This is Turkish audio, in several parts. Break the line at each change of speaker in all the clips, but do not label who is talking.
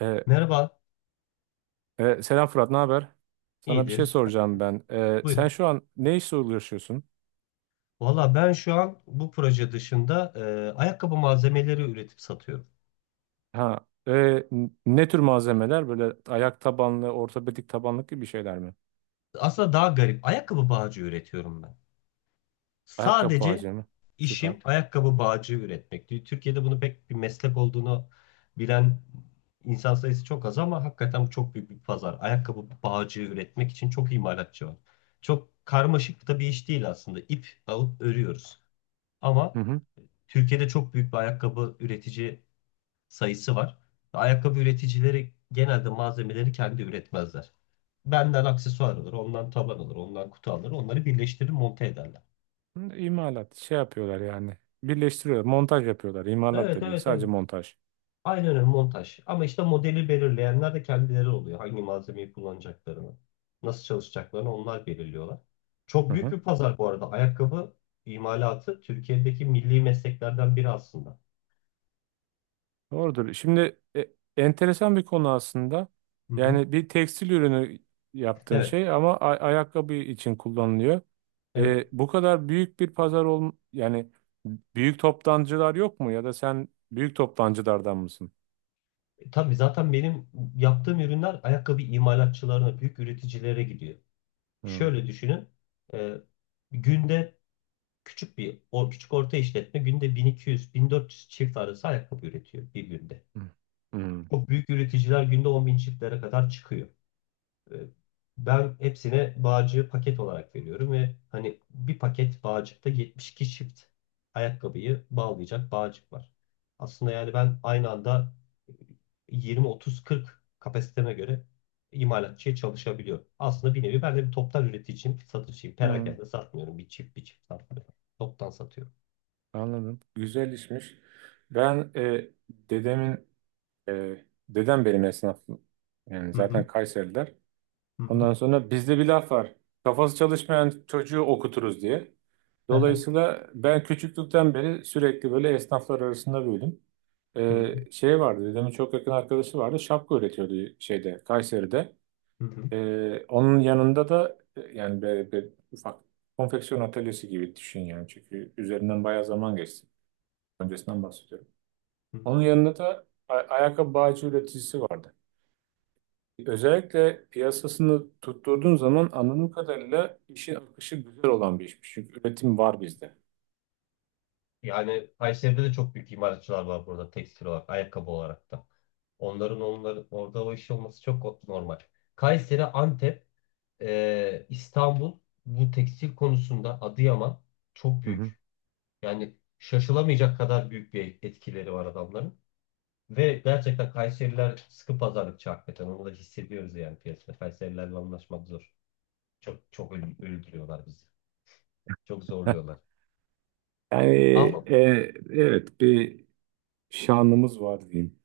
E,
Merhaba,
Selam Fırat, ne haber? Sana bir şey
iyidir.
soracağım ben.
Buyur.
Sen şu an ne işle uğraşıyorsun?
Valla ben şu an bu proje dışında ayakkabı malzemeleri üretip satıyorum.
Ha, ne tür malzemeler? Böyle ayak tabanlı, ortopedik tabanlık gibi şeyler mi?
Aslında daha garip. Ayakkabı bağcı üretiyorum ben.
Ayakkabı
Sadece
bağcığı mı? Süper.
işim ayakkabı bağcı üretmek. Türkiye'de bunu pek bir meslek olduğunu bilen insan sayısı çok az ama hakikaten bu çok büyük bir pazar. Ayakkabı bağcı üretmek için çok imalatçı var. Çok karmaşık da bir iş değil aslında. İp alıp örüyoruz.
Hı
Ama
hı.
Türkiye'de çok büyük bir ayakkabı üretici sayısı var. Ayakkabı üreticileri genelde malzemeleri kendi üretmezler. Benden aksesuar alır, ondan taban alır, ondan kutu alır. Onları birleştirir, monte ederler.
Hı, İmalat, şey yapıyorlar yani. Birleştiriyorlar, montaj yapıyorlar. İmalat
Evet,
da değil,
evet, evet.
sadece montaj.
Aynen öyle montaj. Ama işte modeli belirleyenler de kendileri oluyor. Hangi malzemeyi kullanacaklarını, nasıl çalışacaklarını onlar belirliyorlar. Çok büyük bir pazar bu arada. Ayakkabı imalatı Türkiye'deki milli mesleklerden biri aslında.
Doğrudur. Şimdi enteresan bir konu aslında.
Hı hı.
Yani bir tekstil ürünü yaptığın
Evet,
şey ama ayakkabı için kullanılıyor.
evet.
Bu kadar büyük bir pazar ol yani büyük toptancılar yok mu ya da sen büyük toptancılardan mısın?
Tabii zaten benim yaptığım ürünler ayakkabı imalatçılarına, büyük üreticilere gidiyor.
Hmm.
Şöyle düşünün. e, günde küçük bir o küçük orta işletme günde 1200-1400 çift arası ayakkabı üretiyor bir günde.
Hmm. Hmm.
O büyük üreticiler günde 10.000 çiftlere kadar çıkıyor. E, Ben hepsine bağcığı paket olarak veriyorum ve hani bir paket bağcıkta 72 çift ayakkabıyı bağlayacak bağcık var. Aslında yani ben aynı anda 20-30-40 kapasiteme göre imalatçıya çalışabiliyorum. Aslında bir nevi ben de bir toptan üreticiyim, satışçıyım.
Hmm.
Perakende satmıyorum. Bir çift satmıyorum. Toptan satıyorum.
Anladım. Güzel işmiş. Ben dedem benim esnaf yani
Hı hı.
zaten Kayseriler.
Hı hı.
Ondan sonra bizde bir laf var. Kafası çalışmayan çocuğu okuturuz diye. Dolayısıyla ben küçüklükten beri sürekli böyle esnaflar arasında büyüdüm.
Hı hı.
Şey vardı, dedemin çok yakın arkadaşı vardı. Şapka üretiyordu şeyde, Kayseri'de.
Hı hı.
Onun yanında da yani böyle bir ufak konfeksiyon atölyesi gibi düşün yani. Çünkü üzerinden bayağı zaman geçti. Öncesinden bahsediyorum.
Hı hı.
Onun yanında da ayakkabı bağcı üreticisi vardı. Özellikle piyasasını tutturduğun zaman anladığım kadarıyla işin akışı güzel olan bir işmiş. Çünkü üretim var bizde.
Yani Kayseri'de de çok büyük imalatçılar var burada tekstil olarak, ayakkabı olarak da. Onların orada o iş olması çok normal. Kayseri, Antep, İstanbul bu tekstil konusunda Adıyaman çok
Hı hı.
büyük. Yani şaşılamayacak kadar büyük bir etkileri var adamların. Ve gerçekten Kayseriler sıkı pazarlıkçı hakikaten. Onu da hissediyoruz yani piyasada. Kayserilerle anlaşmak zor. Çok çok öldürüyorlar bizi. Çok
Heh.
zorluyorlar.
Yani
Ama
evet bir şanımız var diyeyim.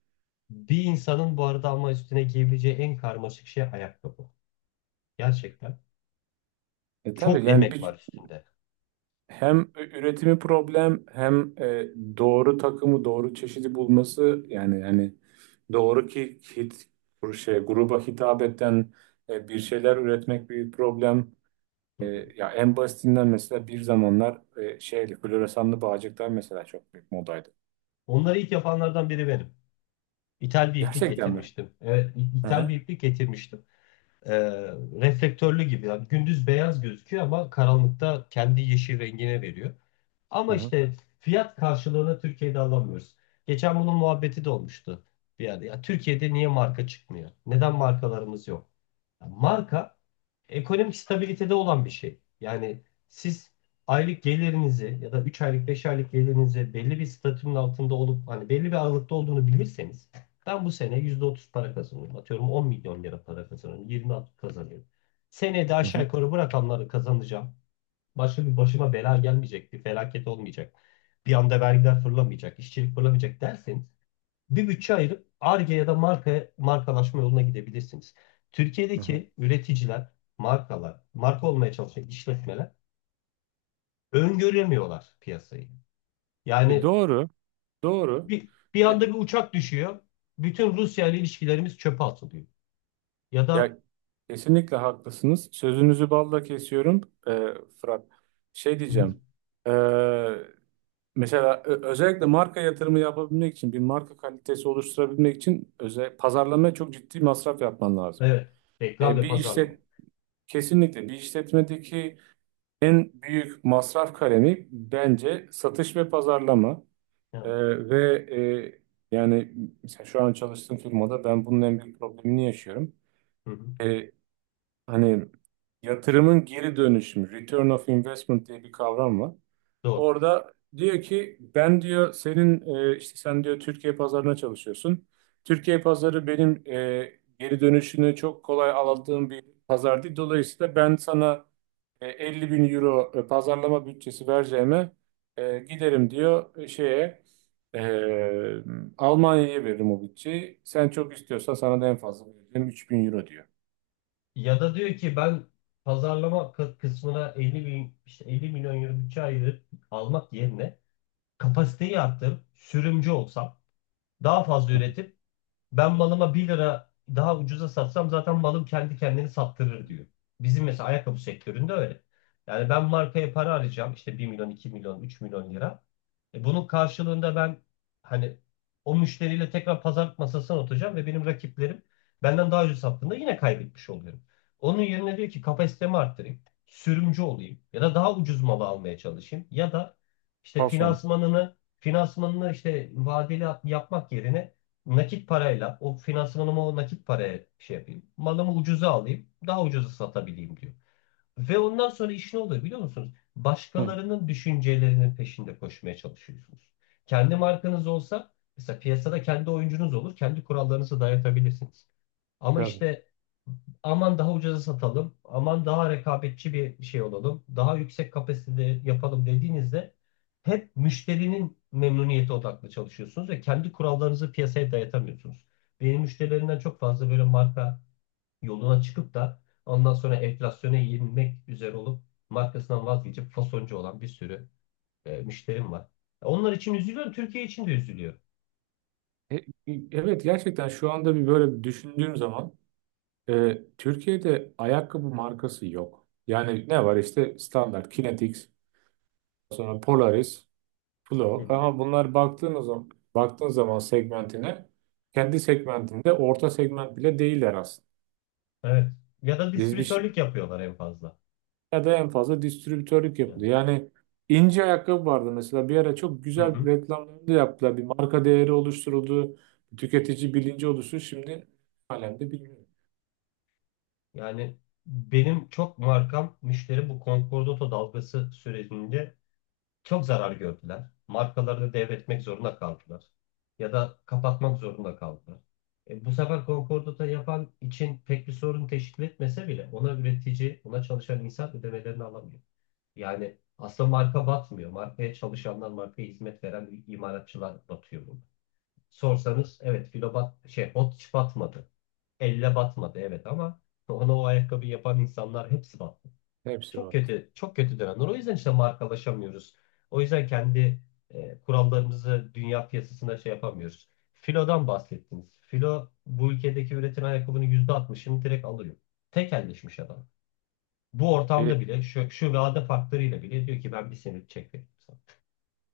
Bir insanın bu arada ama üstüne giyebileceği en karmaşık şey ayakkabı. Gerçekten.
Tabii
Çok
yani
emek var
bir
üstünde.
hem üretimi problem hem doğru takımı doğru çeşidi bulması yani hani doğru ki hit bu şey gruba hitap eden bir şeyler üretmek bir problem.
Hı
E,
hı.
Ya en basitinden mesela bir zamanlar şeyli floresanlı bağcıklar mesela çok büyük modaydı.
Onları ilk yapanlardan biri benim. İthal bir iplik
Gerçekten mi?
getirmiştim. Evet, ithal bir
Aha,
iplik getirmiştim. e, Reflektörlü gibi. Yani gündüz beyaz gözüküyor ama karanlıkta kendi yeşil rengine veriyor. Ama
aha,
işte fiyat karşılığını Türkiye'de alamıyoruz. Geçen bunun muhabbeti de olmuştu bir yerde. Ya Türkiye'de niye marka çıkmıyor? Neden markalarımız yok? Marka ekonomik stabilitede olan bir şey. Yani siz aylık gelirinizi ya da 3 aylık 5 aylık gelirinizi belli bir statünün altında olup hani belli bir aralıkta olduğunu bilirseniz ben bu sene %30 para kazanıyorum. Atıyorum 10.000.000 lira para kazanıyorum. 20 kazanıyorum. Seneye de aşağı
aha,
yukarı bu rakamları kazanacağım. Başka bir başıma bela gelmeyecek. Bir felaket olmayacak. Bir anda vergiler fırlamayacak. İşçilik fırlamayacak derseniz bir bütçe ayırıp Ar-Ge ya da marka, markalaşma yoluna gidebilirsiniz.
aha.
Türkiye'deki üreticiler, markalar, marka olmaya çalışan işletmeler öngöremiyorlar piyasayı.
E,
Yani
doğru, doğru.
bir anda bir uçak düşüyor. Bütün Rusya ile ilişkilerimiz çöpe atılıyor. Ya da
Ya kesinlikle haklısınız. Sözünüzü balla kesiyorum e, Fırat. Şey
hı hı.
diyeceğim. e, mesela özellikle marka yatırımı yapabilmek için bir marka kalitesi oluşturabilmek için özel pazarlamaya çok ciddi masraf yapman lazım.
Evet, reklam
E,
ve
bir işlet
pazarlama.
kesinlikle bir işletmedeki en büyük masraf kalemi bence satış ve pazarlama. E,
Yani,
Ve yani mesela şu an çalıştığım firmada ben bunun en büyük problemini yaşıyorum.
hı hı,
Hani yatırımın geri dönüşümü, return of investment diye bir kavram var.
doğru.
Orada diyor ki ben diyor senin işte sen diyor Türkiye pazarına çalışıyorsun. Türkiye pazarı benim geri dönüşünü çok kolay aldığım bir pazar değil. Dolayısıyla ben sana 50 bin euro pazarlama bütçesi vereceğime giderim diyor şeye e, Almanya'ya veririm o bütçeyi. Sen çok istiyorsan sana da en fazla vereceğim 3.000 euro diyor.
Ya da diyor ki ben pazarlama kısmına 50 bin, işte 50 milyon euro bütçe ayırıp almak yerine kapasiteyi arttırıp sürümcü olsam daha fazla üretip ben malıma bir lira daha ucuza satsam zaten malım kendi kendini sattırır diyor. Bizim mesela ayakkabı sektöründe öyle. Yani ben markaya para arayacağım işte 1.000.000, 2.000.000, 3.000.000 lira. Bunun karşılığında ben hani o müşteriyle tekrar pazarlık masasına oturacağım ve benim rakiplerim benden daha ucuz sattığında yine kaybetmiş oluyorum. Onun yerine diyor ki kapasitemi arttırayım, sürümcü olayım ya da daha ucuz malı almaya çalışayım ya da işte
Fason.
finansmanını işte vadeli yapmak yerine nakit parayla o finansmanımı o nakit paraya şey yapayım. Malımı ucuza alayım, daha ucuza satabileyim diyor. Ve ondan sonra iş ne oluyor biliyor musunuz?
Hı.
Başkalarının düşüncelerinin peşinde koşmaya çalışıyorsunuz. Kendi markanız olsa mesela piyasada kendi oyuncunuz olur. Kendi kurallarınızı dayatabilirsiniz. Ama
Tabii.
işte aman daha ucuza satalım, aman daha rekabetçi bir şey olalım, daha yüksek kapasitede yapalım dediğinizde hep müşterinin memnuniyeti odaklı çalışıyorsunuz ve kendi kurallarınızı piyasaya dayatamıyorsunuz. Benim müşterilerimden çok fazla böyle marka yoluna çıkıp da ondan sonra enflasyona yenilmek üzere olup markasından vazgeçip fasoncu olan bir sürü müşterim var. Onlar için üzülüyorum, Türkiye için de üzülüyorum.
E, e, evet gerçekten şu anda bir böyle bir düşündüğüm zaman Türkiye'de ayakkabı markası yok. Yani ne var işte standart Kinetics, sonra Polaris,
Hı
Flow
hı.
ama bunlar baktığın zaman segmentine kendi segmentinde orta segment bile değiller aslında.
Evet. Ya da
Biz bir şey,
distribütörlük yapıyorlar en fazla.
ya da en fazla distribütörlük
Yani.
yapılıyor. Yani ince ayakkabı vardı mesela bir ara çok
Hı
güzel
hı.
reklamlarını da yaptılar. Bir marka değeri oluşturuldu, tüketici bilinci oluştu. Şimdi halen de bilmiyorum.
Yani benim çok markam müşteri bu Concordato dalgası sürecinde çok zarar gördüler. Markalarını devretmek zorunda kaldılar. Ya da kapatmak zorunda kaldılar. E, bu sefer Concordat'a yapan için pek bir sorun teşkil etmese bile ona üretici, ona çalışan insan ödemelerini alamıyor. Yani aslında marka batmıyor. Markaya çalışanlar, markaya hizmet veren imalatçılar batıyor burada. Sorsanız evet filo bat, şey bot hiç batmadı. Elle batmadı evet ama ona o ayakkabı yapan insanlar hepsi battı.
Hepsi
Çok
battı.
kötü, çok kötü dönemler. O yüzden işte markalaşamıyoruz. O yüzden kendi kurallarımızı dünya piyasasına şey yapamıyoruz. Filo'dan bahsettiniz. Filo bu ülkedeki üretilen ayakkabının %60'ını direkt alıyor. Tekelleşmiş adam. Bu ortamda
E,
bile şu vade faktörüyle bile diyor ki ben bir senelik çek veririm sana.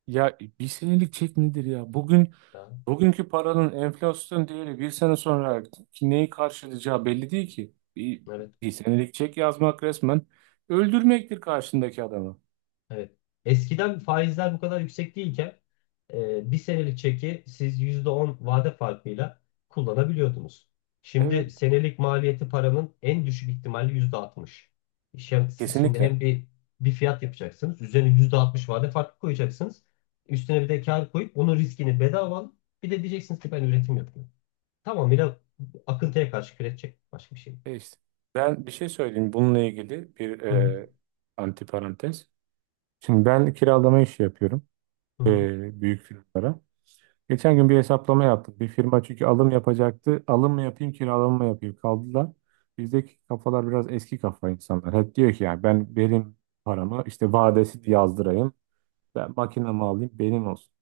Ya bir senelik çek nedir ya? Bugün
Ya,
bugünkü paranın enflasyon değeri bir sene sonra neyi karşılayacağı belli değil ki. Bir,
evet.
bir senelik çek yazmak resmen öldürmektir karşındaki adamı.
Evet. Eskiden faizler bu kadar yüksek değilken bir senelik çeki siz %10 vade farkıyla kullanabiliyordunuz.
Evet,
Şimdi senelik maliyeti paranın en düşük ihtimali %60. Şimdi, siz şimdi
kesinlikle.
hem bir fiyat yapacaksınız. Üzerine %60 vade farkı koyacaksınız. Üstüne bir de kar koyup onun riskini bedava alın. Bir de diyeceksiniz ki ben üretim yapıyorum. Tamamıyla akıntıya karşı kredi çek. Başka bir şey yok.
E işte, ben bir şey söyleyeyim bununla ilgili bir
Hı hı,
antiparantez. Şimdi ben kiralama işi yapıyorum
hı hı.
büyük firmalara. Geçen gün bir hesaplama yaptık. Bir firma çünkü alım yapacaktı. Alım mı yapayım, kiralama mı yapayım kaldılar. Bizdeki kafalar biraz eski kafa insanlar. Hep diyor ki yani ben benim paramı işte vadesi yazdırayım. Ben makinemi alayım benim olsun.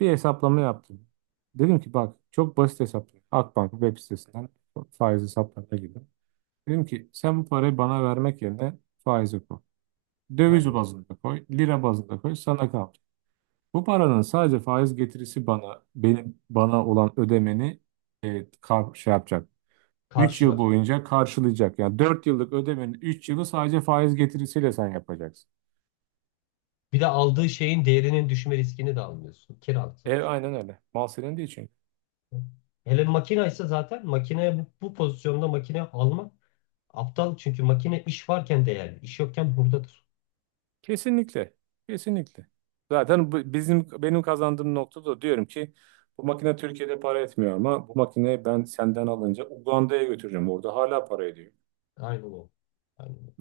Bir hesaplama yaptım. Dedim ki bak çok basit hesaplama. Akbank web sitesinden faiz hesaplarına girdim. Dedim ki sen bu parayı bana vermek yerine faize koy. Döviz
Aynen.
bazında koy, lira bazında koy, sana kal. Bu paranın sadece faiz getirisi benim bana olan ödemeni kar, şey yapacak. 3 yıl
Karşılar.
boyunca karşılayacak. Yani 4 yıllık ödemenin 3 yılı sadece faiz getirisiyle sen yapacaksın.
Bir de aldığı şeyin değerinin düşme riskini de almıyorsun. Kiralık
E
sonuçta.
aynen öyle. Mal senin değil çünkü.
Hele makine ise zaten makine bu pozisyonda makine almak aptal. Çünkü makine iş varken değerli. İş yokken hurdadır.
Kesinlikle. Kesinlikle. Zaten bu- bizim benim kazandığım noktada diyorum ki bu makine Türkiye'de para etmiyor ama bu makineyi ben senden alınca Uganda'ya götüreceğim. Orada hala para ediyor.
Aynen o. Aynen o.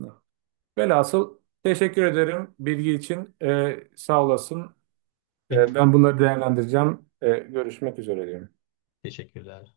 Velhasıl teşekkür ederim bilgi için. Sağ olasın.
Peki.
Ben bunları değerlendireceğim. Görüşmek üzere diyorum.
Teşekkürler.